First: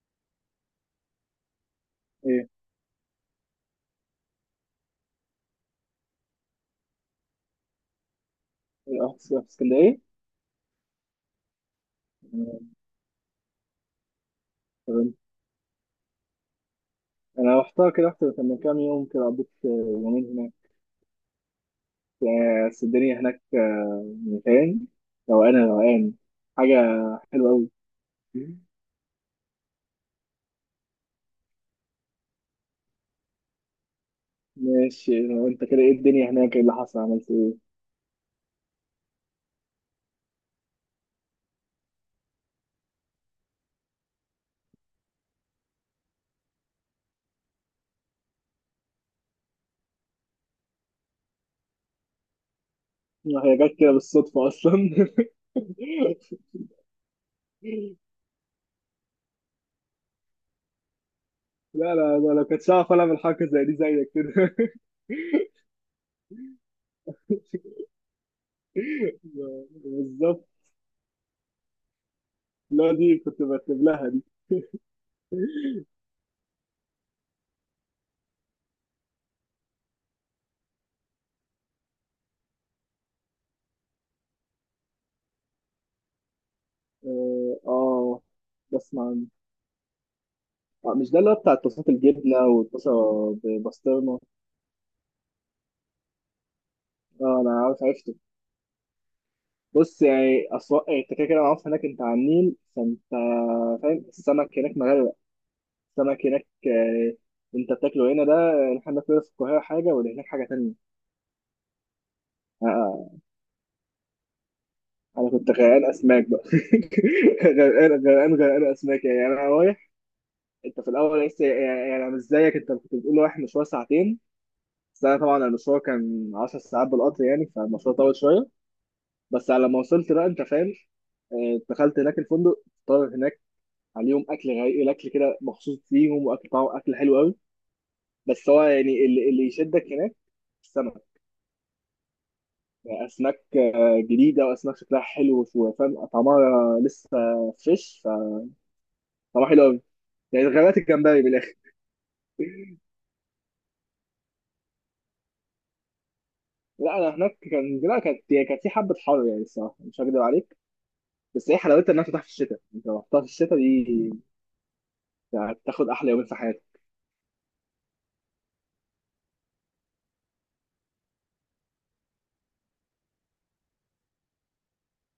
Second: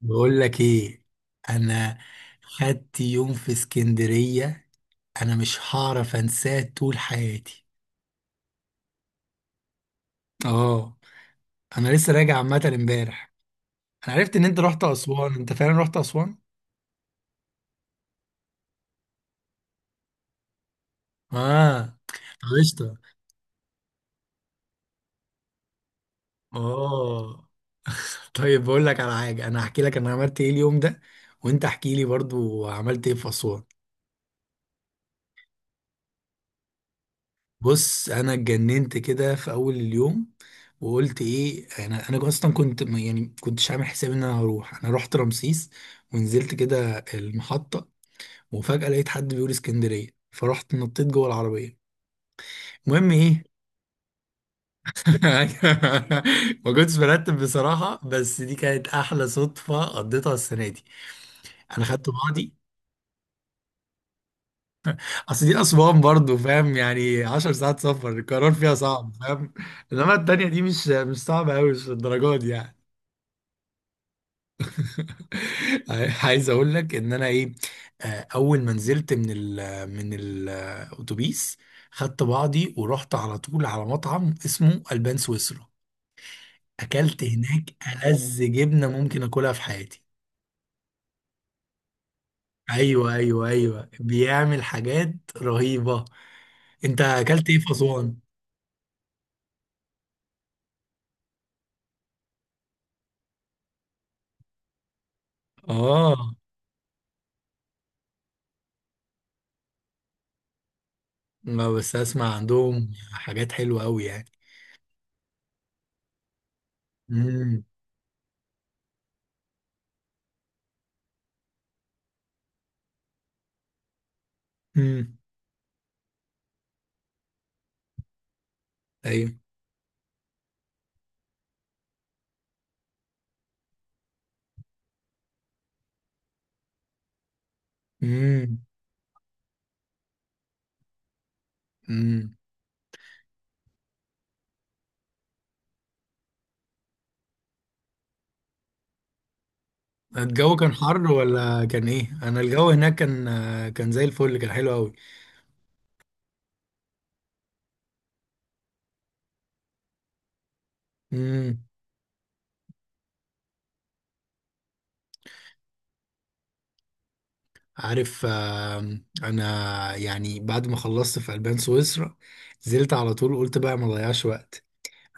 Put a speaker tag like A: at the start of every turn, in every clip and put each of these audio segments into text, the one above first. A: بقول لك ايه. انا
B: ايه.
A: خدت يوم في اسكندرية، انا مش هعرف انساه طول حياتي.
B: رحت في اسكندريه؟
A: اه، انا لسه راجع عامة
B: مم.
A: امبارح. انا عرفت ان انت رحت
B: تمام،
A: اسوان، انت فعلا رحت اسوان؟
B: انا رحتها كده، رحت من كام يوم كده، قضيت يومين هناك.
A: اه. طب
B: بس
A: قشطة.
B: الدنيا هناك مكان روقان روقان، حاجه
A: اه.
B: حلوه قوي.
A: طيب بقول لك على حاجة، انا هحكي لك انا عملت ايه اليوم ده، وانت احكي لي برضو عملت ايه في اسوان.
B: ماشي، لو انت كده ايه الدنيا هناك، ايه اللي حصل، عملت ايه؟
A: بص انا اتجننت كده في اول اليوم وقلت ايه، انا اصلا كنت كنتش عامل حساب ان انا هروح. انا رحت رمسيس ونزلت كده المحطه، وفجاه لقيت حد بيقول اسكندريه، فرحت نطيت جوه العربيه. المهم ايه.
B: ما هي جت كده بالصدفه اصلا.
A: ما كنتش برتب بصراحه، بس دي كانت احلى صدفه قضيتها السنه دي. انا
B: لا
A: خدت
B: لا لا لو
A: بعضي.
B: كنتش هعرف العب حاجه زي دي زيك كده.
A: اصل دي اسوان برضو فاهم يعني 10 ساعات سفر، القرار فيها صعب فاهم. انما
B: بالظبط.
A: التانيه دي مش صعبه قوي، مش للدرجه دي يعني.
B: لا دي كنت برتب لها دي.
A: عايز اقول لك ان انا ايه. اول ما نزلت من من الاتوبيس، خدت بعضي ورحت على طول على مطعم اسمه البان سويسرا. اكلت
B: اه
A: هناك
B: آه.
A: ألذ جبنه
B: بسمع.
A: ممكن اكلها في حياتي.
B: آه، مش ده اللي هو بتاع الطاسات، الجبنه والطاسه
A: ايوه ايوه ايوه،
B: ببسطرمه؟
A: بيعمل حاجات رهيبه. انت
B: اه
A: اكلت
B: انا
A: ايه في
B: عارف عرفته.
A: اسوان؟
B: بص يعني، اسواق انت كده كده معروف هناك، انت على النيل فانت فاهم، السمك هناك مغرق.
A: اه.
B: السمك هناك آه، انت بتاكله هنا ده، احنا بناكله في القاهره حاجه واللي هناك حاجه تانيه.
A: ما بس اسمع
B: آه
A: عندهم
B: آه،
A: حاجات حلوه قوي يعني.
B: انا كنت غرقان اسماك بقى.
A: امم.
B: غرقان اسماك يعني، انا رايح. انت في الاول لسه يعني، انا مش زيك، انت كنت بتقول رايح مشوار ساعتين، بس انا
A: امم.
B: طبعا المشوار كان 10 ساعات بالقطر يعني، فالمشوار طول شويه.
A: ايوه.
B: بس على ما وصلت بقى، انت فاهم، دخلت هناك الفندق، طلب هناك عليهم اكل غير الاكل كده، مخصوص ليهم، واكل طعمه اكل حلو قوي. بس هو يعني اللي يشدك هناك السمك.
A: امم.
B: يعني اسماك جديده، واسماك شكلها حلو، وفاهم طعمها لسه فريش، فطعمها حلو قوي. يعني
A: الجو كان
B: غابات
A: حر
B: الجمبري بالاخر.
A: ولا كان ايه؟ انا الجو هناك كان زي الفل، كان حلو قوي.
B: لا انا هناك كان، لا كانت يعني كانت في حبه حر يعني، الصراحه مش هكدب عليك. بس هي
A: امم.
B: حلاوتها انها تفتح في الشتاء، انت لو رحتها في الشتاء دي يعني، هتاخد احلى يومين في حياتك.
A: عارف. انا يعني بعد ما خلصت في البان سويسرا نزلت على طول، قلت بقى ما اضيعش وقت.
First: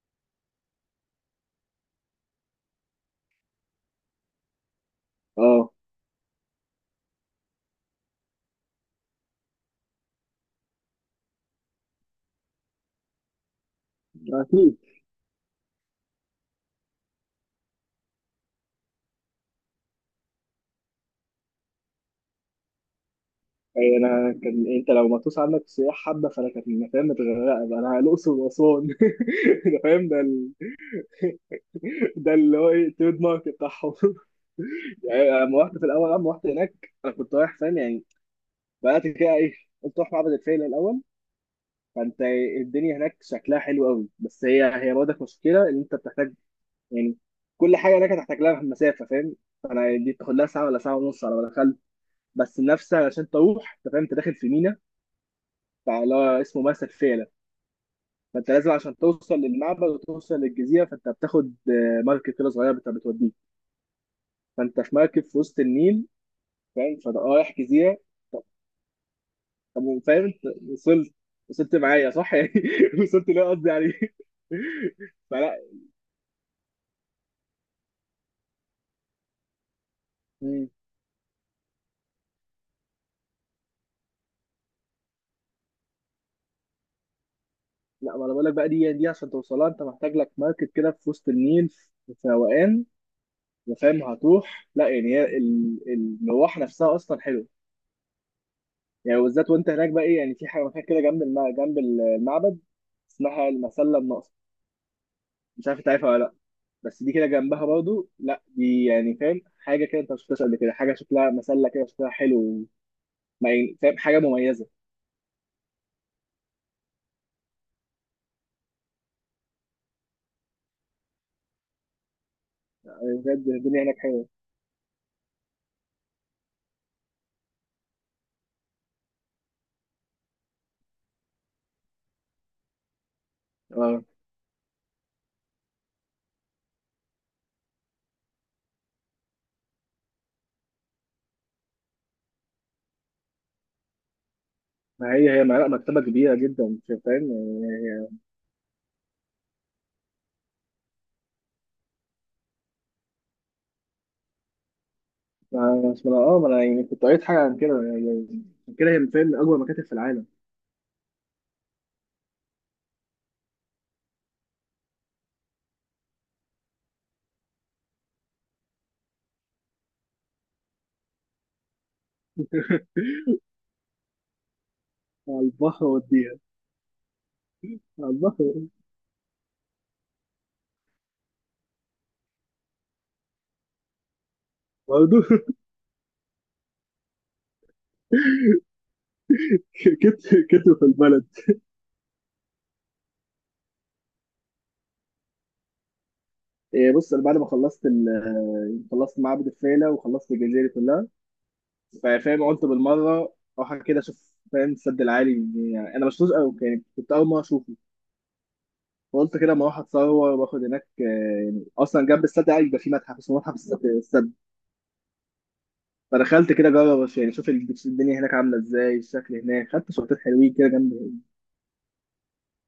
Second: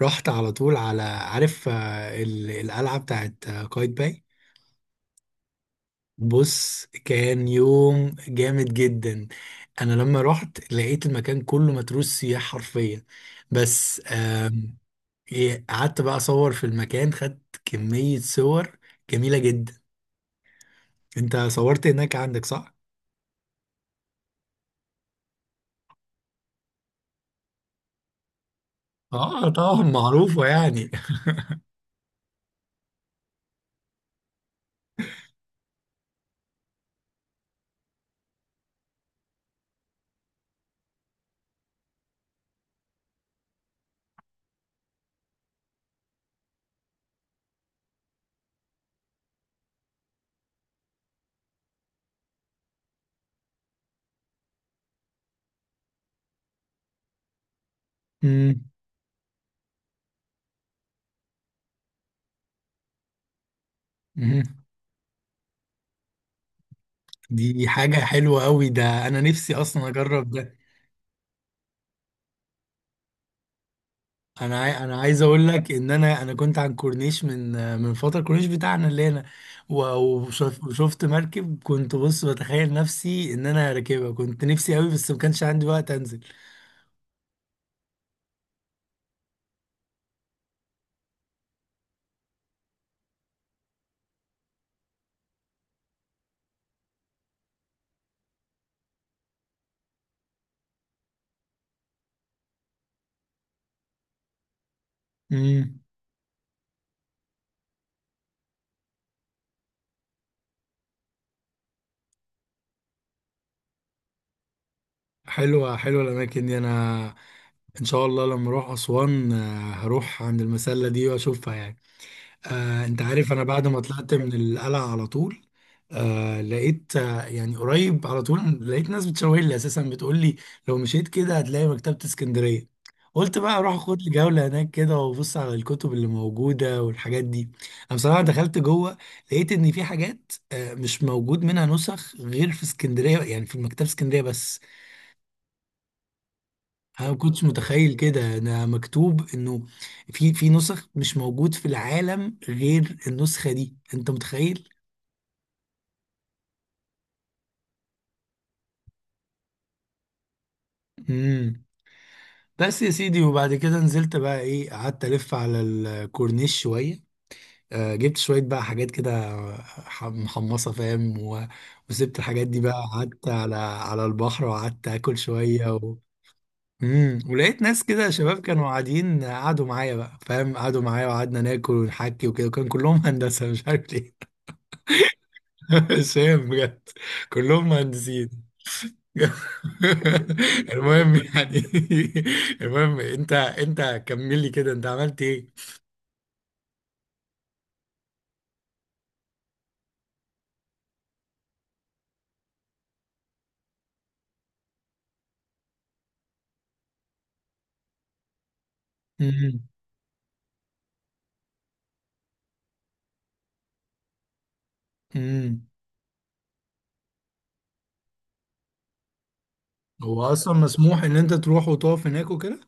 A: رحت على طول على عارف القلعه بتاعت قايتباي باي.
B: اه
A: بص كان يوم جامد جدا. انا لما رحت لقيت المكان كله متروس سياح حرفيا. بس
B: اكيد.
A: قعدت بقى اصور في المكان، خدت كمية صور جميلة جدا. انت صورت هناك عندك صح؟
B: أي انا كان، انت لو مطوس عندك السياح حبه، فانا كانت فاهم متغرقه بقى، انا الاقصر واسوان.
A: اه
B: ده
A: طبعا
B: فاهم ده
A: معروفة يعني.
B: ده اللي هو ايه، التريد مارك بتاعهم. يعني أنا لما رحت في الاول لما رحت هناك، انا كنت رايح فاهم يعني، بدات كده ايه، قلت اروح معبد الفيلة الاول. فانت الدنيا هناك شكلها حلو قوي، بس هي هي برضك مشكله ان انت بتحتاج يعني، كل حاجه هناك هتحتاج لها مسافه فاهم. انا دي بتاخد لها ساعه ولا ساعه ونص على ما دخلت، بس نفسها عشان تروح انت فاهم، انت داخل في مينا، فاللي هو اسمه مرسى الفيلة. فانت
A: مم،
B: لازم عشان توصل للمعبد وتوصل للجزيره، فانت بتاخد مركب كده صغيره بتوديك.
A: مم.
B: فانت في مركب في وسط النيل فاهم، فده رايح
A: دي حاجة
B: جزيره.
A: حلوة قوي، ده انا نفسي
B: طب
A: اصلا
B: فاهم
A: اجرب
B: انت،
A: ده.
B: وصلت وصلت معايا صح يعني، وصلت ليه قصدي يعني.
A: انا عايز اقول
B: فلا.
A: لك ان انا كنت عن كورنيش من فترة الكورنيش بتاعنا اللي هنا. و-
B: مم.
A: وشفت مركب، كنت بص بتخيل نفسي ان انا راكبها، كنت نفسي قوي بس ما كانش عندي وقت انزل.
B: لا ما انا بقول لك بقى، دي عشان توصلها انت محتاج لك مركب كده في وسط النيل، في روقان، وفاهم هتروح، لا يعني هي المروح نفسها اصلا حلوه يعني، بالذات وانت هناك بقى ايه يعني، في حاجه مكان كده جنب جنب المعبد اسمها المسله الناقصه. مش عارف
A: امم.
B: انت عارفها ولا لا، بس دي كده جنبها برضو، لا دي يعني فاهم حاجه كده انت ما شفتهاش قبل كده، حاجه شكلها مسله كده شكلها حلو، يعني فاهم حاجه مميزه.
A: حلوة حلوة الأماكن دي. أنا ان شاء الله لما اروح اسوان، هروح عند المسله دي واشوفها يعني. آه انت عارف، انا
B: بجد
A: بعد ما
B: الدنيا هناك
A: طلعت
B: حلوه.
A: من القلعه على طول آه لقيت آه يعني قريب على طول لقيت ناس بتشاور لي اساسا، بتقول لي لو مشيت كده هتلاقي مكتبه اسكندريه. قلت بقى اروح
B: اه
A: اخد لي جوله هناك كده وابص على الكتب اللي موجوده والحاجات دي. انا بصراحه دخلت جوه، لقيت ان في حاجات آه مش موجود منها نسخ غير في اسكندريه، يعني في مكتبه اسكندريه بس.
B: ما هي هي لا مكتبه كبيره جدا
A: انا ما
B: فاهم
A: كنتش
B: يعني،
A: متخيل
B: هي-
A: كده، ده مكتوب انه في نسخ مش موجود في العالم غير النسخة دي، انت متخيل.
B: ما ما اه ما انا يعني كنت قريت حاجه عن كده يعني، عشان كده هي من فاهم من اكبر مكاتب في العالم.
A: امم. بس يا سيدي وبعد كده نزلت بقى ايه، قعدت الف على الكورنيش شوية. آه جبت شوية بقى حاجات كده، محمصة فاهم، و... وسبت الحاجات دي بقى، قعدت على البحر وقعدت اكل
B: على
A: شوية.
B: البحر
A: و...
B: وديها.
A: امم، ولقيت ناس كده
B: على
A: شباب
B: البحر
A: كانوا قاعدين، قعدوا معايا بقى فاهم، قعدوا معايا وقعدنا ناكل ونحكي وكده، وكان كلهم هندسة مش عارف ليه.
B: برضه.
A: سام بجد، كلهم مهندسين.
B: كتر كتر في
A: المهم
B: البلد.
A: يعني. المهم انت كمل لي كده، انت عملت ايه.
B: إيه بص انا بعد ما خلصت خلصت معبد الفيلة وخلصت الجزيرة دي كلها فاهم، قلت بالمره اروح كده اشوف فاهم السد العالي، يعني انا مش قوي يعني كنت اول مره اشوفه، فقلت كده اما
A: امم.
B: اروح اتصور واخد هناك آه. يعني اصلا جنب السد العالي بيبقى في متحف اسمه متحف السد السد.
A: امم.
B: فدخلت كده اجرب يعني اشوف الدنيا هناك عامله ازاي، الشكل هناك، خدت صورتين
A: هو اصلا
B: حلوين كده جنب.
A: مسموح ان انت تروح وتقف هناك وكده؟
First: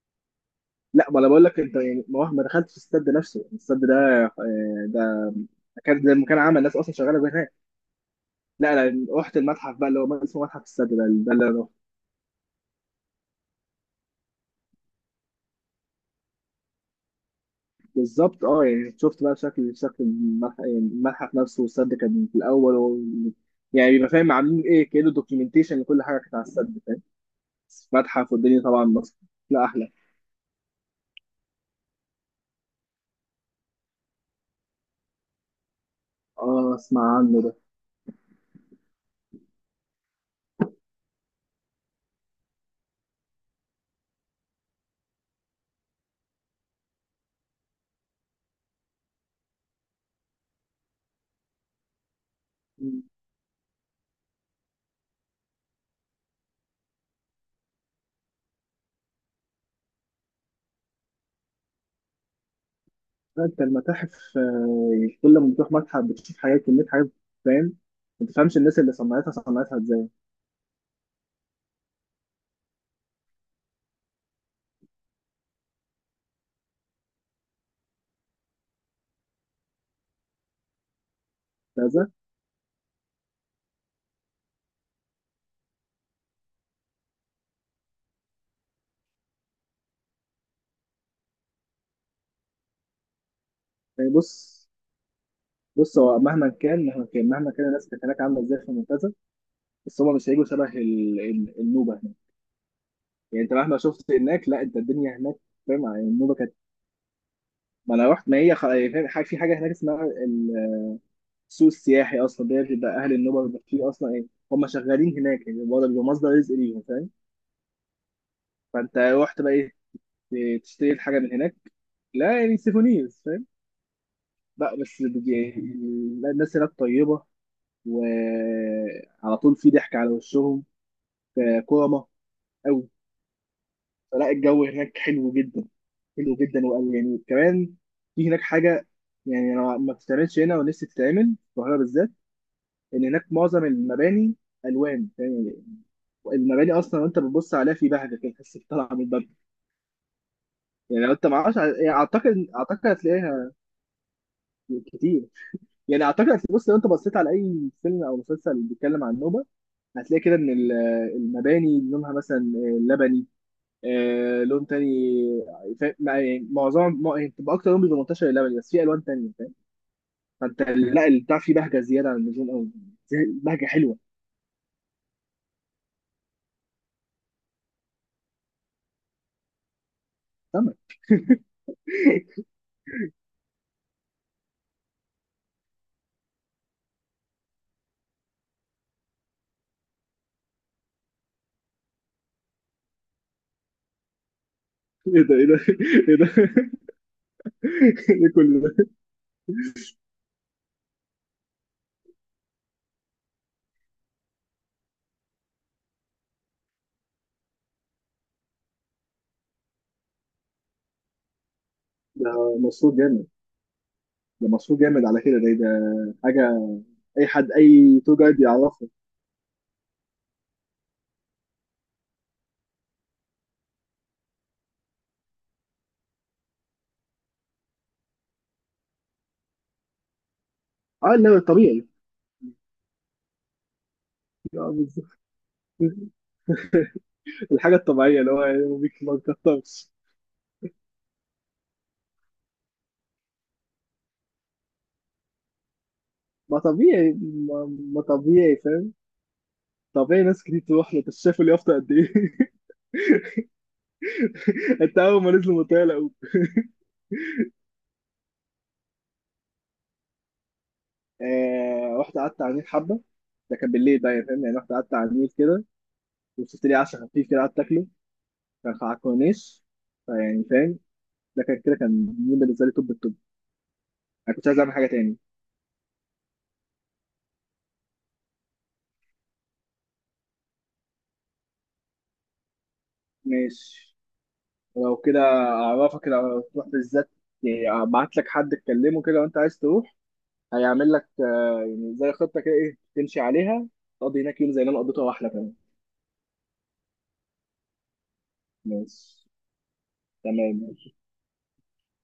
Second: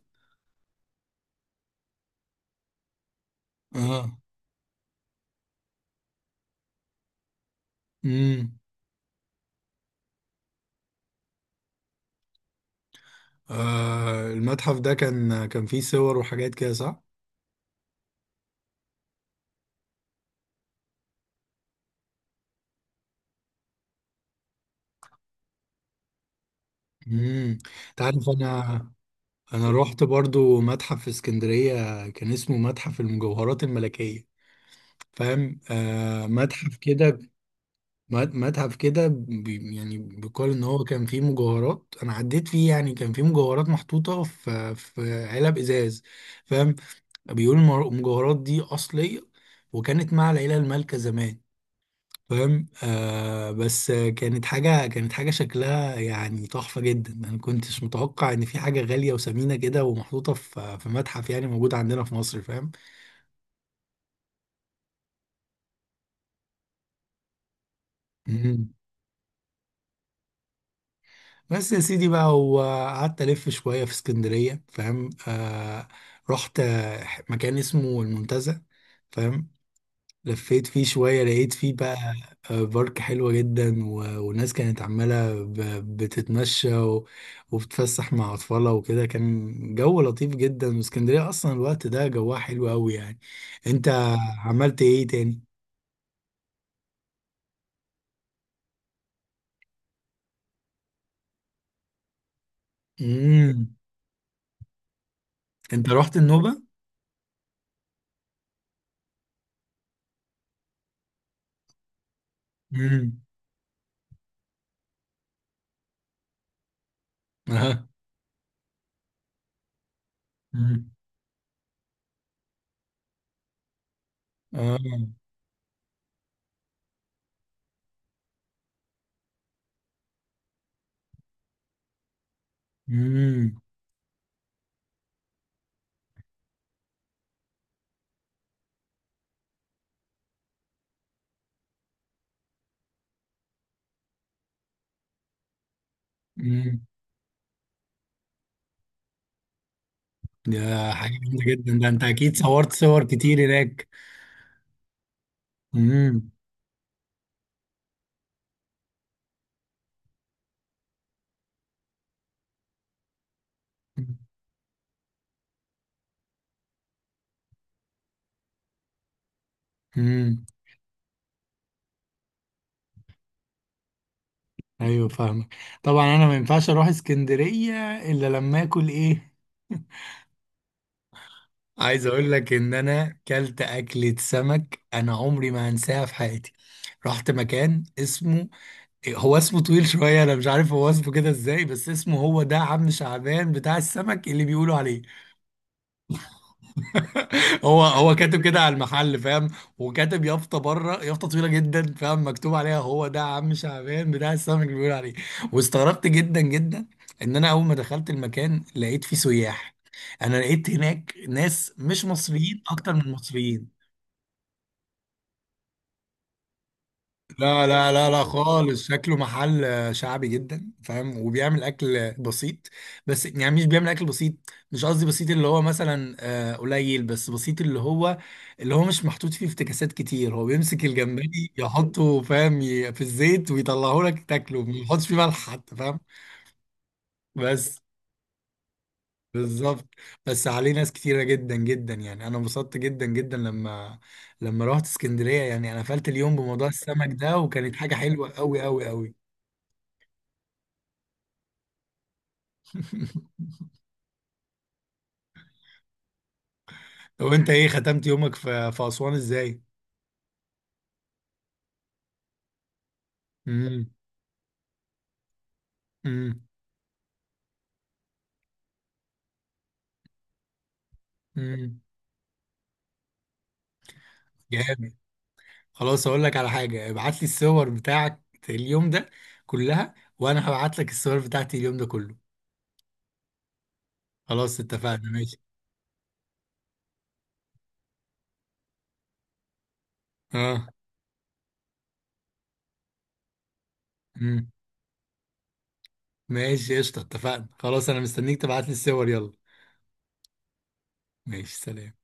B: لا ما انا بقول لك انت يعني ما دخلتش السد نفسه، السد ده
A: اه.
B: ده كان زي ما كان عمل ناس اصلا شغاله هناك.
A: امم.
B: لا انا رحت المتحف بقى اللي هو اسمه متحف السد ده، ده اللي انا.
A: آه المتحف ده كان كان فيه صور وحاجات كده صح؟
B: بالظبط، اه يعني شفت بقى شكل شكل يعني الملحق نفسه، والسد كان في الاول. يعني بيبقى فاهم عاملين ايه كده، دوكيومنتيشن لكل حاجه كانت على السد فاهم،
A: امم. انت عارف،
B: متحف
A: انا
B: والدنيا طبعا مصر. لا
A: انا
B: احلى.
A: رحت برضو متحف في اسكندرية كان اسمه متحف المجوهرات الملكية فاهم، آه
B: اه
A: متحف
B: اسمع
A: كده،
B: عنه ده.
A: متحف كده يعني بيقال ان هو كان فيه مجوهرات. انا عديت فيه يعني كان فيه مجوهرات محطوطه في علب ازاز فاهم. بيقولوا المجوهرات دي اصليه، وكانت مع العيله المالكه زمان فاهم.
B: مم.
A: آه بس كانت حاجه، كانت حاجه شكلها يعني تحفه جدا. انا كنتش متوقع ان في حاجه غاليه وثمينه كده ومحطوطه في متحف يعني موجود عندنا في مصر
B: انت المتاحف يعني كل ما بتروح متحف بتشوف حاجات، كميه حاجات فاهم، ما تفهمش
A: فاهم.
B: الناس اللي صنعتها صنعتها ازاي.
A: بس يا سيدي بقى، وقعدت ألف شوية في اسكندرية فاهم آه. رحت مكان اسمه المنتزه فاهم. لفيت فيه شوية، لقيت فيه بقى
B: ممتازه.
A: بارك حلوة جدا، والناس كانت عمالة بتتمشى و- وبتفسح مع أطفالها وكده. كان جو لطيف جدا، واسكندرية أصلا الوقت ده جوها حلو أوي يعني. أنت
B: يعني بص،
A: عملت إيه تاني؟
B: بص هو مهما كان الناس كانت هناك عامله ازاي في ممتازه، بس هما مش هيجوا شبه النوبه يعني. انت
A: مم.
B: مهما شفت هناك، لا انت الدنيا هناك فاهم،
A: أنت
B: يعني
A: رحت
B: النوبه كانت.
A: النوبة؟
B: ما انا رحت، ما هي خ... فاهم حاجه، في حاجه هناك اسمها السوق السياحي، اصلا ده بيبقى اهل
A: مم.
B: النوبه بيبقى فيه اصلا ايه، هم شغالين هناك يعني، برضه بيبقى مصدر رزق ليهم فاهم.
A: أها.
B: فانت رحت بقى ايه،
A: مم.
B: تشتري الحاجه من هناك، لا يعني سيفونيرز فاهم. لا
A: آه.
B: بس لا، الناس هناك طيبه، وعلى طول في ضحك على وشهم، كرمه قوي.
A: مم.
B: فلا الجو هناك حلو جدا، حلو جدا، وقال يعني كمان في هناك حاجه يعني انا ما بتتعملش هنا، ونفسي تتعمل في القاهره بالذات، ان هناك معظم المباني الوان يعني، المباني
A: مم.
B: اصلا وانت بتبص عليها في بهجه كده، تحس بطلعه من الباب.
A: ده
B: يعني
A: حاجة
B: لو انت
A: جامدة
B: معرفش
A: جدا، ده
B: يعني،
A: انت اكيد
B: اعتقد
A: صورت
B: اعتقد
A: صور كتير
B: هتلاقيها
A: هناك.
B: كتير، يعني اعتقد
A: امم.
B: هتلاقي- بص لو انت بصيت على اي فيلم او مسلسل بيتكلم عن النوبه، هتلاقي كده ان المباني لونها مثلا لبني، آه لون تاني فاهم، يعني معظم يعني بتبقى اكتر لون بيبقى منتشر اللبني، بس في الوان تانية فاهم.
A: امم.
B: فانت لا البتاع فيه بهجه زياده عن اللزوم قوي، بهجه حلوه.
A: ايوه فاهمك. طبعا انا ما ينفعش اروح اسكندرية الا لما اكل ايه.
B: سمك.
A: عايز اقول لك ان انا كلت اكلة سمك انا عمري ما هنساها في حياتي. رحت مكان اسمه، هو اسمه طويل شوية انا مش عارف هو اسمه كده ازاي، بس اسمه هو ده عم شعبان بتاع السمك اللي بيقولوا عليه.
B: ايه ده، ايه ده، ايه ده.
A: هو هو
B: ايه
A: كاتب كده
B: كل
A: على
B: ده.
A: المحل فاهم، وكاتب يافطه بره يافطه طويله جدا فاهم مكتوب عليها هو ده عم شعبان بتاع السمك اللي بيقول عليه. واستغربت جدا جدا، ان انا اول ما دخلت المكان لقيت فيه سياح. انا لقيت هناك ناس مش
B: ده
A: مصريين اكتر
B: مشروع
A: من
B: جامد،
A: مصريين.
B: ده مشروع جامد على كده، ده ده حاجه اي حد
A: لا لا
B: اي
A: لا
B: تو
A: لا
B: جايد
A: خالص،
B: يعرفه.
A: شكله محل شعبي جدا فاهم، وبيعمل اكل بسيط. بس يعني مش بيعمل اكل بسيط، مش قصدي بسيط اللي هو مثلا قليل، بس بسيط اللي هو اللي هو مش محطوط فيه افتكاسات كتير. هو بيمسك
B: اه لا
A: الجمبري
B: الطبيعي.
A: يحطه فاهم في الزيت ويطلعه لك تاكله،
B: آه،
A: ما يحطش فيه
B: بالظبط.
A: ملح حتى فاهم.
B: الحاجه
A: بس.
B: الطبيعيه اللي هو يعني ما
A: بالظبط.
B: بيكترش.
A: بس عليه ناس كتيرة جدا جدا، يعني انا انبسطت جدا جدا لما رحت اسكندرية. يعني انا قفلت اليوم
B: ما
A: بموضوع السمك
B: طبيعي،
A: ده وكانت
B: ما
A: حاجة
B: ما
A: حلوة
B: طبيعي
A: قوي قوي
B: فاهم،
A: قوي.
B: طبيعي ناس كتير تروح له، بس شايف اليافطه قد ايه. انت اول ما نزلوا من الطياره قوم.
A: طب انت ايه ختمت يومك في اسوان ازاي؟
B: آه، رحت قعدت على النيل حبه، ده كان
A: امم.
B: بالليل بقى يعني فاهم، يعني رحت قعدت على النيل كده،
A: امم.
B: وشفت لي عشا خفيف كده قعدت اكله، كان على الكورنيش، فيعني فاهم ده كان كده
A: امم.
B: كان يوم بالنسبه لي توب التوب. انا كنت عايز اعمل حاجه
A: جامد.
B: تاني.
A: خلاص اقول لك على حاجه، ابعت لي الصور بتاعك اليوم ده كلها، وانا هبعت لك الصور بتاعتي اليوم ده كله.
B: ماشي.
A: خلاص
B: لو
A: اتفقنا
B: كده
A: ماشي.
B: اعرفك، لو تروح بالذات يعني، ابعت لك حد تكلمه كده وانت عايز تروح،
A: اه.
B: هيعمل لك يعني زي خطه كده ايه تمشي عليها، تقضي هناك
A: امم.
B: يوم زي اللي انا قضيته واحلى كمان.
A: ماشي قشطه اتفقنا خلاص، انا مستنيك تبعت لي الصور
B: ماشي.
A: يلا.
B: تمام.
A: ماشي سلام.